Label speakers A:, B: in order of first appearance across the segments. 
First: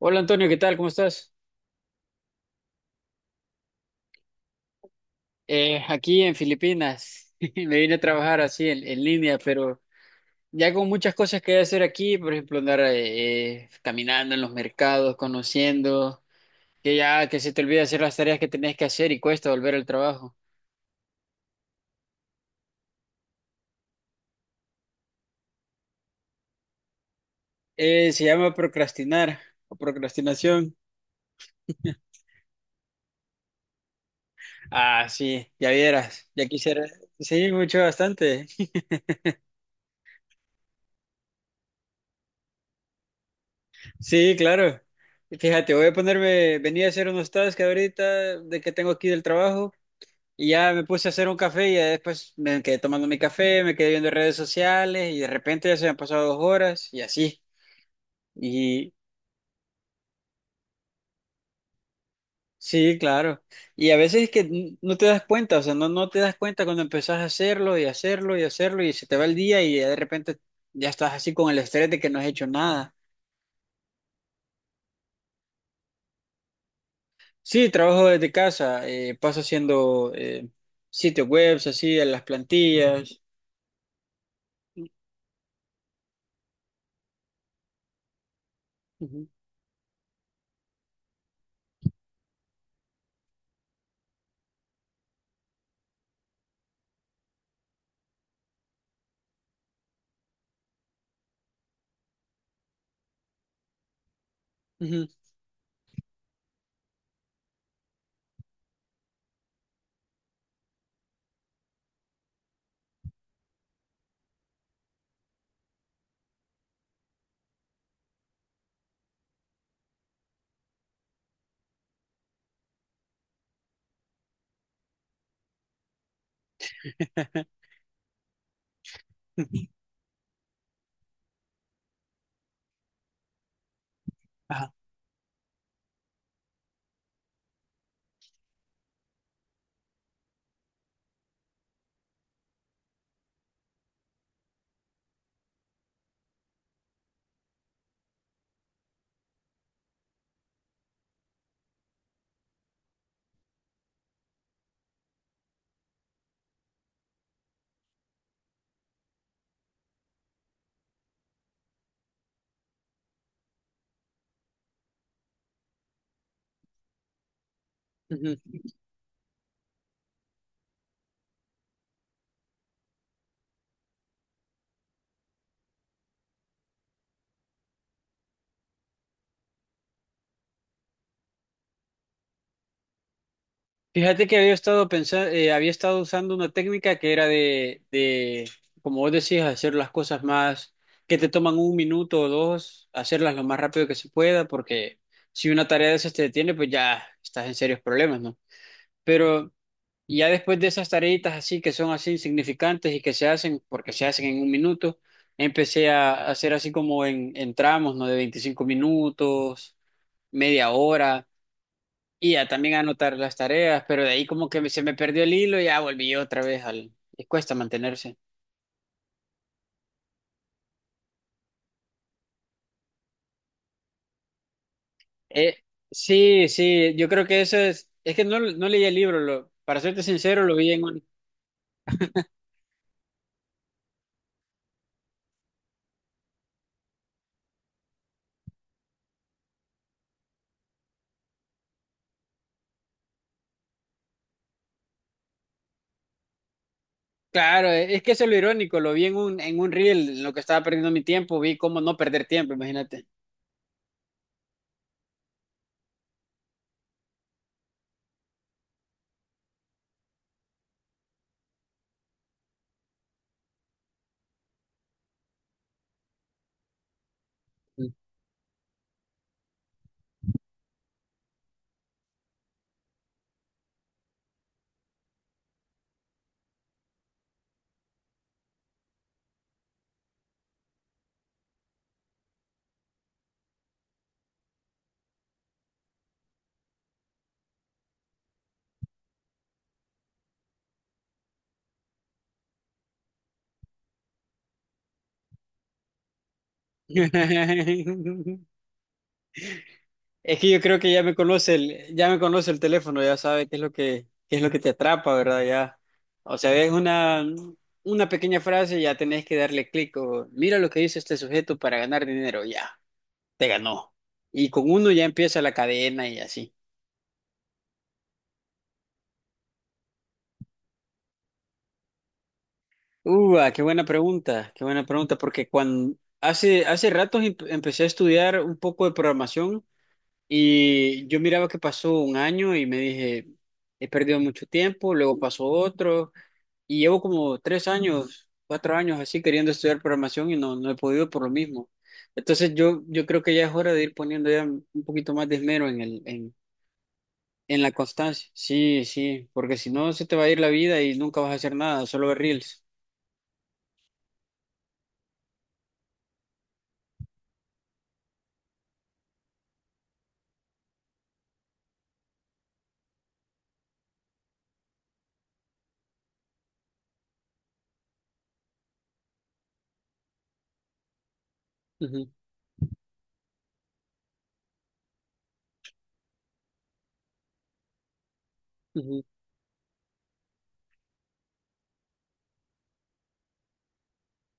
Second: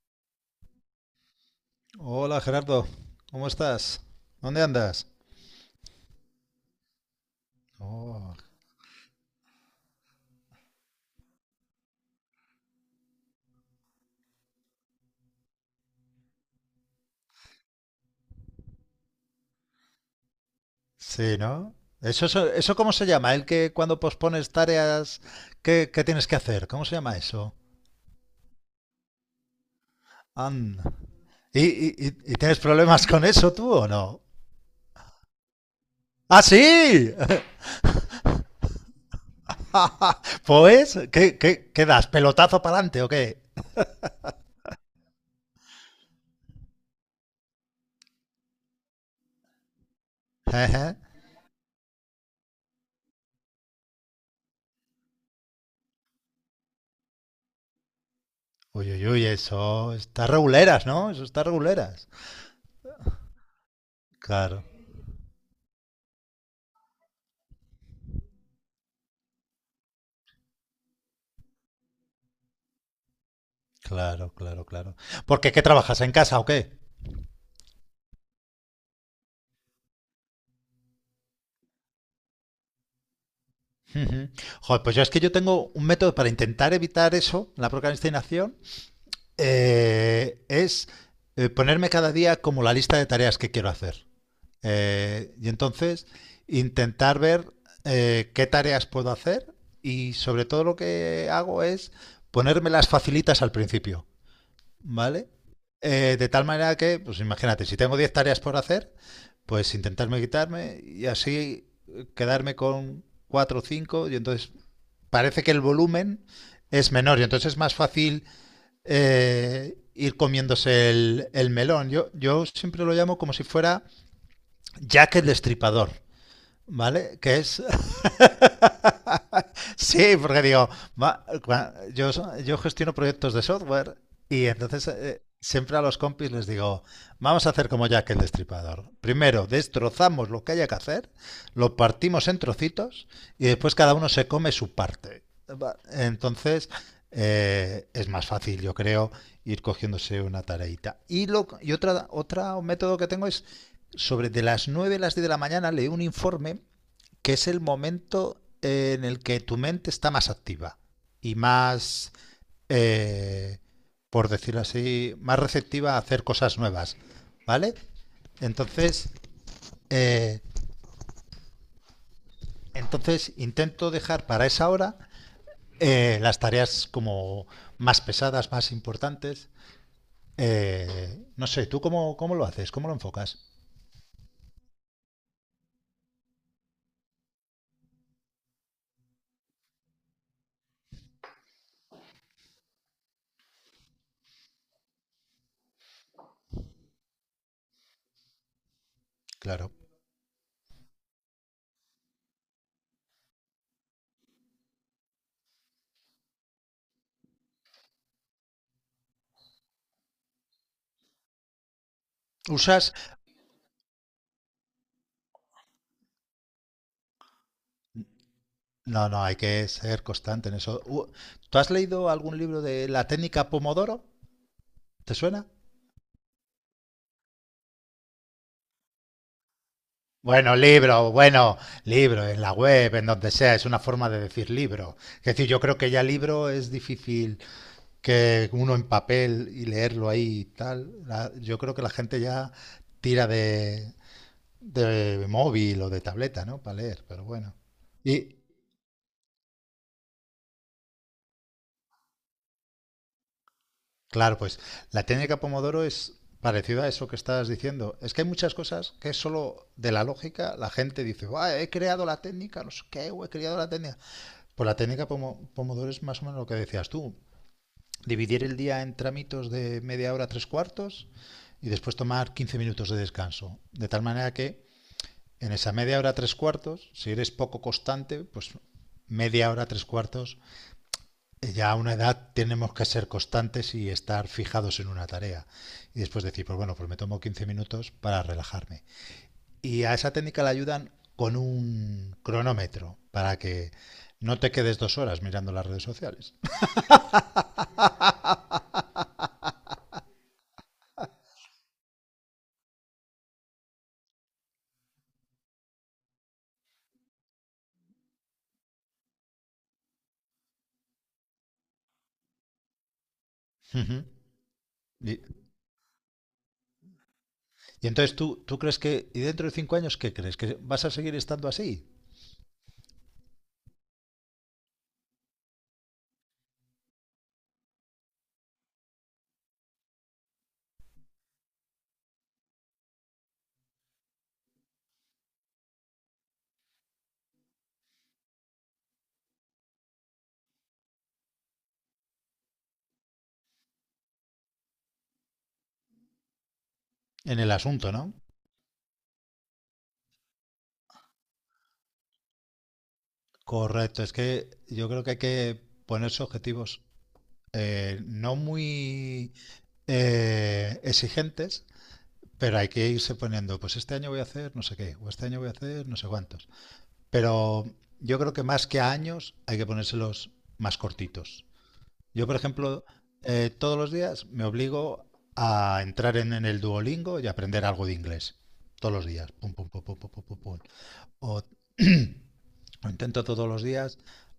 A: Hola Antonio, ¿qué tal? ¿Cómo estás?
B: Hola Gerardo, ¿cómo estás? ¿Dónde andas?
A: Aquí en Filipinas. Me vine a
B: Oh,
A: trabajar así en línea, pero ya con muchas cosas que hacer aquí, por ejemplo, andar caminando en los mercados, conociendo, que ya que se te olvida hacer las tareas que tenías que hacer y cuesta volver al trabajo.
B: sí, ¿no? ¿Eso cómo se llama? El que cuando pospones tareas ¿qué tienes que hacer, ¿cómo se llama eso?
A: Se llama procrastinar o procrastinación.
B: Anda. ¿Y, y- y- y tienes problemas con eso tú o no?
A: Ah, sí, ya vieras,
B: ¡Ah,
A: ya quisiera.
B: sí!
A: Sí, mucho, bastante.
B: Pues, ¿qué das? ¿Pelotazo para adelante o qué?
A: Sí, claro. Fíjate, voy a ponerme, venía a hacer unos tasks ahorita de que tengo aquí del trabajo. Y ya me
B: Ejé.
A: puse a hacer un café y ya después me quedé tomando mi café, me quedé viendo redes sociales y de repente ya se me han pasado dos horas y así.
B: Uy,
A: Y
B: uy, uy, eso está reguleras, ¿no? Eso está reguleras.
A: sí, claro. Y a veces es que
B: Claro,
A: no te das cuenta, o sea, no te das cuenta cuando empezás a hacerlo y hacerlo y hacerlo y se te va el día y ya de repente ya estás así con el estrés de que no has hecho nada.
B: claro, claro, claro. ¿Por qué? ¿Qué trabajas en casa o qué?
A: Sí, trabajo desde casa, paso haciendo sitios webs, así, en las plantillas.
B: Ujú. Joder, pues yo es que yo tengo un método para intentar evitar eso, la procrastinación,
A: Ujú,
B: es ponerme cada día como la lista de tareas que quiero hacer. Y entonces intentar ver qué tareas puedo hacer, y sobre todo lo que hago es ponérmelas facilitas al principio.
A: ujú.
B: ¿Vale? De tal manera que, pues imagínate, si tengo 10 tareas por hacer, pues intentarme quitarme y así quedarme con 4 o cinco, y entonces parece que el volumen es menor y entonces es más fácil ir comiéndose el melón. Yo siempre lo llamo como si fuera Jack el Destripador, ¿vale? Que es... Sí, porque digo, yo gestiono proyectos de software y
A: Ajá.
B: entonces siempre a los compis les digo, vamos a hacer como Jack el Destripador. Primero destrozamos lo que haya que hacer, lo partimos en trocitos y después cada uno se come su parte. Entonces es más fácil, yo creo, ir cogiéndose una tareita. Y otro método que tengo es sobre de las 9 a las 10 de la mañana leo un informe, que es el momento en el que tu mente está más activa y más, eh, por decirlo así, más receptiva a hacer cosas nuevas, ¿vale? Entonces, eh, entonces intento dejar para esa hora las tareas como más pesadas, más importantes. No sé, ¿tú cómo lo haces? ¿Cómo lo enfocas?
A: Fíjate que había estado pensando, había estado usando una técnica que era como vos decís, hacer las cosas más que te toman un minuto o dos, hacerlas lo más rápido que se pueda, porque si una tarea de esas te detiene, pues ya estás en serios problemas, ¿no? Pero
B: Claro.
A: ya después de esas tareitas así que son así insignificantes y que se hacen porque se hacen en un minuto, empecé a hacer así como en tramos, ¿no? De 25 minutos, media hora y ya también
B: ¿Usas?
A: anotar las tareas, pero de ahí como que se me perdió el hilo y ya volví otra vez al... Y cuesta mantenerse.
B: No, no, hay que ser constante en eso. ¿Tú has leído algún libro de la técnica Pomodoro? ¿Te suena?
A: Eh, sí, sí, yo creo que eso es... Es que no leí el libro, lo, para serte sincero, lo
B: Bueno,
A: vi en un...
B: libro, bueno, libro, en la web, en donde sea, es una forma de decir libro. Es decir, yo creo que ya libro es difícil, que uno en papel y leerlo ahí y tal. Yo creo que la gente ya tira de móvil o de tableta, ¿no? Para leer, pero bueno.
A: Claro, es que eso es lo
B: Y
A: irónico, lo vi en un reel, en lo que estaba perdiendo mi tiempo, vi cómo no perder tiempo, imagínate.
B: claro, pues la técnica Pomodoro es parecida a eso que estabas diciendo. Es que hay muchas cosas que es solo de la lógica. La gente dice: "Buah, he creado la técnica, no sé qué, o he creado la técnica". Pues la técnica Pomodoro es más o menos lo que decías tú. Dividir el día en tramitos de media hora, tres cuartos, y después tomar 15 minutos de descanso. De tal manera que en esa media hora, tres cuartos, si eres poco constante, pues media hora, tres cuartos, ya a una edad tenemos que ser constantes y estar fijados en una tarea. Y después decir, pues bueno, pues me tomo 15 minutos para relajarme. Y a esa técnica la ayudan con un cronómetro para que no te quedes 2 horas mirando las redes sociales.
A: Es que yo creo que ya me conoce el, ya me conoce el teléfono, ya sabe qué es lo que, qué es lo que te atrapa, ¿verdad? Ya. O sea, es una pequeña frase y ya tenés que darle clic o mira lo que dice este sujeto para ganar dinero, ya, te ganó.
B: Ujú.
A: Y con uno ya
B: Y,
A: empieza la cadena y así.
B: y entonces tú crees que, y dentro de 5 años, ¿qué crees? ¿Que vas a seguir estando así?
A: Ah, qué buena pregunta, porque cuando hace, hace ratos empecé a estudiar un poco de programación y yo miraba que pasó un año y me dije, he perdido mucho tiempo, luego pasó otro. Y llevo como tres años, cuatro años así queriendo estudiar programación y no he podido por lo mismo. Entonces yo creo que ya es hora de ir poniendo ya un poquito más de esmero en
B: En el
A: en la
B: asunto, ¿no?
A: constancia. Sí, sí, porque si no se te va a ir la vida y nunca vas a hacer nada, solo ver reels.
B: Correcto, es que yo creo que hay que ponerse objetivos no muy exigentes, pero hay que irse poniendo, pues este año voy a hacer no sé qué, o este año voy a hacer no sé cuántos. Pero yo creo que más que a años hay que ponérselos más cortitos.
A: Ujú,
B: Yo, por ejemplo, todos los días me obligo a entrar en el Duolingo y aprender algo de inglés. Todos
A: ujú.
B: los días. Pum, pum, pum, pum, pum, pum, pum, pum. O, o intento todos los días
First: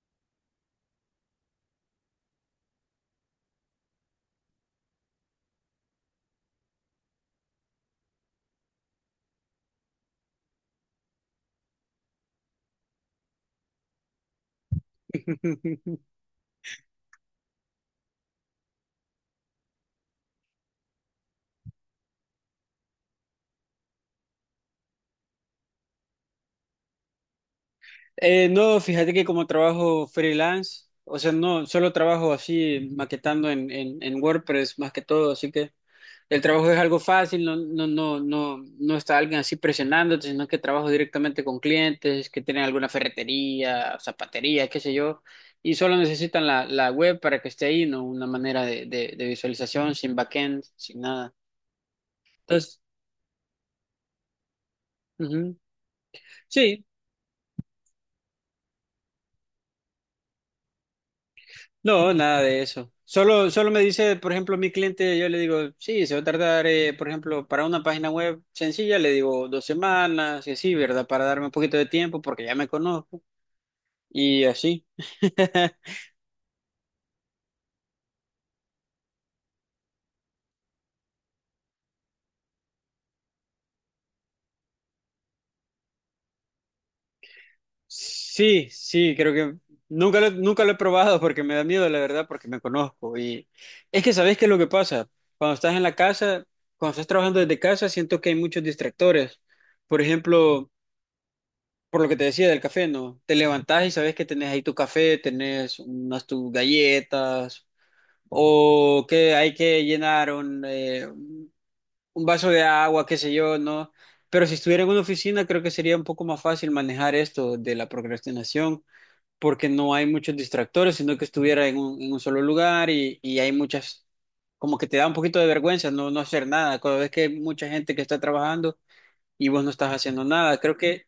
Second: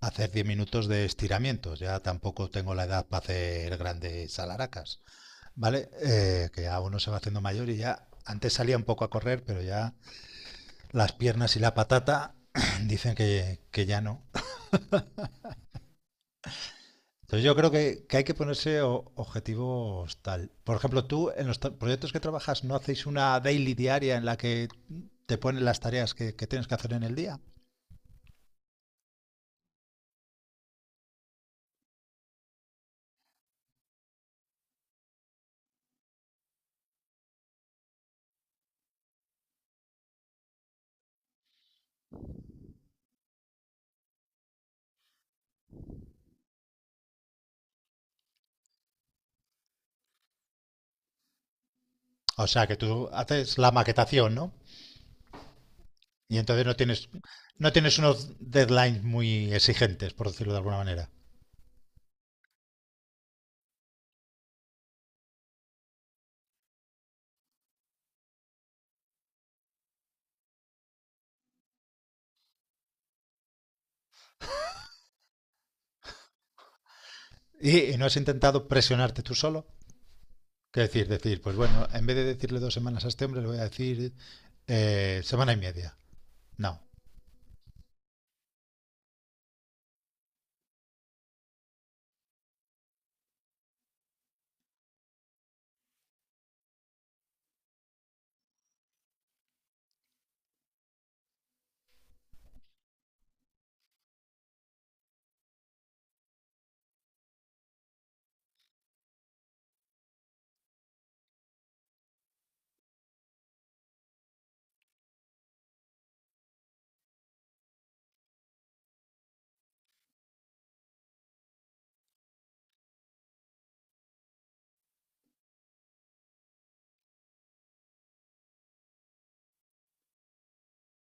B: hacer 10 minutos de estiramientos. Ya tampoco tengo la edad para hacer grandes alaracas. ¿Vale? Que ya uno se va haciendo mayor y ya antes salía un poco a correr, pero ya las piernas y la patata dicen que ya no. Entonces yo creo que hay que ponerse objetivos tal. Por ejemplo, tú en los proyectos que trabajas, ¿no hacéis una daily diaria en la que te ponen las tareas que tienes que hacer en el día?
A: No, fíjate que como trabajo freelance, o sea, no, solo trabajo así maquetando en WordPress más que todo, así que el trabajo es algo fácil, no, no, no, no, no está alguien así presionándote, sino que trabajo directamente con clientes que tienen alguna ferretería, zapatería, qué sé yo, y solo necesitan la web para que esté ahí, no una manera de visualización, sin backend, sin nada.
B: O sea, que
A: Entonces,
B: tú haces la maquetación, ¿no?
A: ujú.
B: Y entonces no
A: Sí,
B: tienes, no tienes unos deadlines muy exigentes, por decirlo de alguna manera.
A: no, nada de eso. Solo, solo me dice, por ejemplo, mi cliente, yo le digo, sí, se va a tardar, por ejemplo, para una página web sencilla, le digo dos semanas y así, ¿verdad? Para darme un poquito de tiempo porque ya me conozco. Y así.
B: Y no has intentado presionarte tú solo. ¿Qué decir? Decir, pues bueno, en vez de decirle 2 semanas a este hombre, le voy a decir semana y media. No,
A: Sí, sí, creo que nunca lo, nunca lo he probado porque me da miedo, la verdad, porque me conozco. Y es que sabes qué es lo que pasa. Cuando estás en la casa, cuando estás trabajando desde casa, siento que hay muchos distractores. Por ejemplo, por lo que te decía del café, ¿no? Te levantás y sabes que tenés ahí tu café, tenés unas tus galletas, o que hay que llenar un vaso de agua, qué sé yo, ¿no? Pero si estuviera en una oficina, creo que sería un poco más fácil manejar esto de la procrastinación, porque no hay muchos distractores, sino que estuviera en un solo lugar y hay muchas, como que te da un poquito de vergüenza no hacer nada, cuando ves que hay mucha gente que está trabajando y vos no estás haciendo nada. Creo que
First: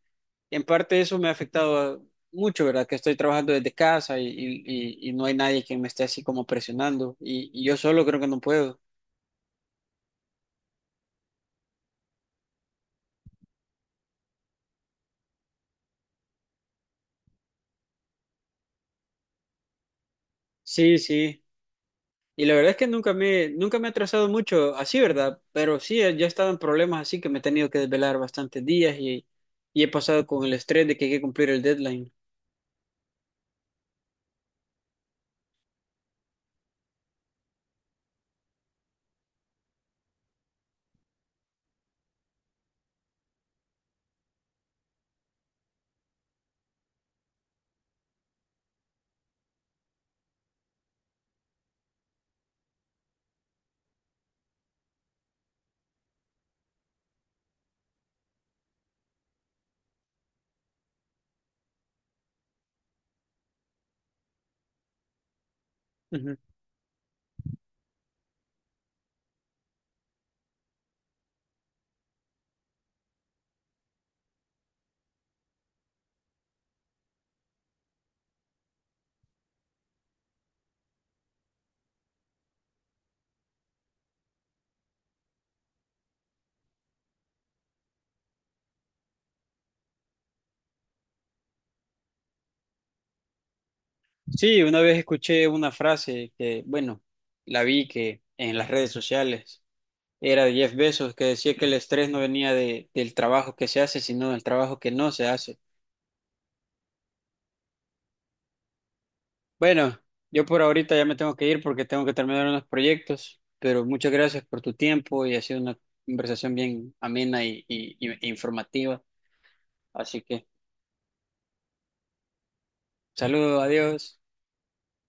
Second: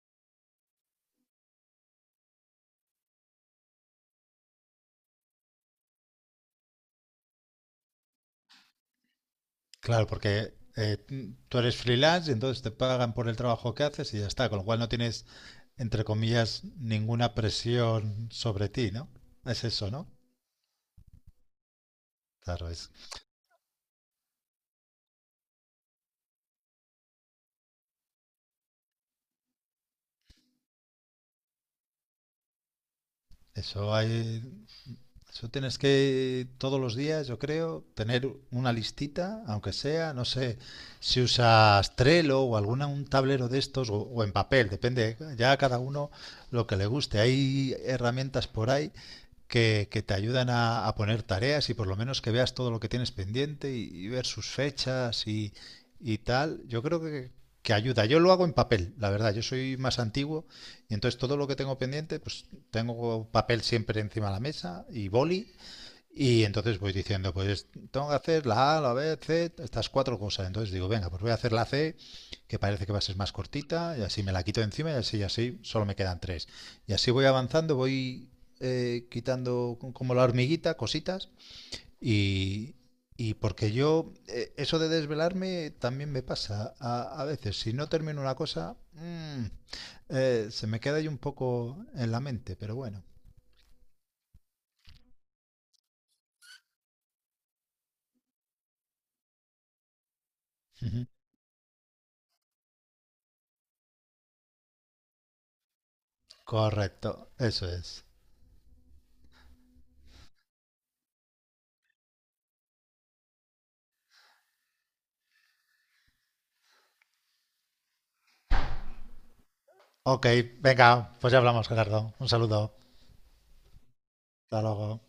A: en parte eso me ha afectado mucho, ¿verdad? Que estoy trabajando desde casa y y no hay nadie que me esté así como presionando y yo solo creo que no puedo.
B: claro, porque tú eres freelance y entonces te pagan por el trabajo que haces y ya está, con lo cual no tienes, entre comillas, ninguna presión sobre ti, ¿no? Es eso, ¿no?
A: Sí, sí. Y la
B: Claro,
A: verdad es que
B: es,
A: nunca me, nunca me he atrasado mucho así, ¿verdad? Pero sí, ya he estado en problemas así que me he tenido que desvelar bastantes días y he pasado con el estrés de que hay que cumplir el deadline.
B: eso hay, eso tienes que todos los días, yo creo, tener una listita, aunque sea, no sé, si usas Trello o alguna un tablero de estos o en papel, depende ya a cada uno lo que le guste. Hay herramientas por ahí que te ayudan a poner tareas y por lo menos que veas todo lo que tienes pendiente y ver sus fechas y tal. Yo creo que ayuda. Yo lo hago en papel, la verdad. Yo soy más antiguo y entonces todo lo que tengo pendiente, pues tengo papel siempre encima de la mesa y boli,
A: Ujú.
B: y entonces voy diciendo, pues tengo que hacer la A, la B, C, estas cuatro cosas. Entonces digo, venga, pues voy a hacer la C, que parece que va a ser más cortita, y así me la quito de encima, y así, solo me quedan tres. Y así voy avanzando, voy quitando como la hormiguita, cositas, y, y porque yo, eso de desvelarme también me pasa a veces. Si no termino una cosa, se me queda ahí un poco en la mente, pero bueno.
A: Sí, una vez escuché una frase que, bueno, la vi que en las redes sociales era de Jeff
B: Ujú.
A: Bezos que decía que el estrés no venía del trabajo que se hace, sino del trabajo que no se hace.
B: Correcto, eso es.
A: Bueno, yo por ahorita ya me tengo que ir porque tengo que terminar unos proyectos, pero muchas gracias por tu tiempo y ha sido una conversación bien amena e informativa. Así
B: Ok,
A: que,
B: venga, pues ya hablamos, Gerardo. Un saludo.
A: saludos, adiós.
B: Hasta luego.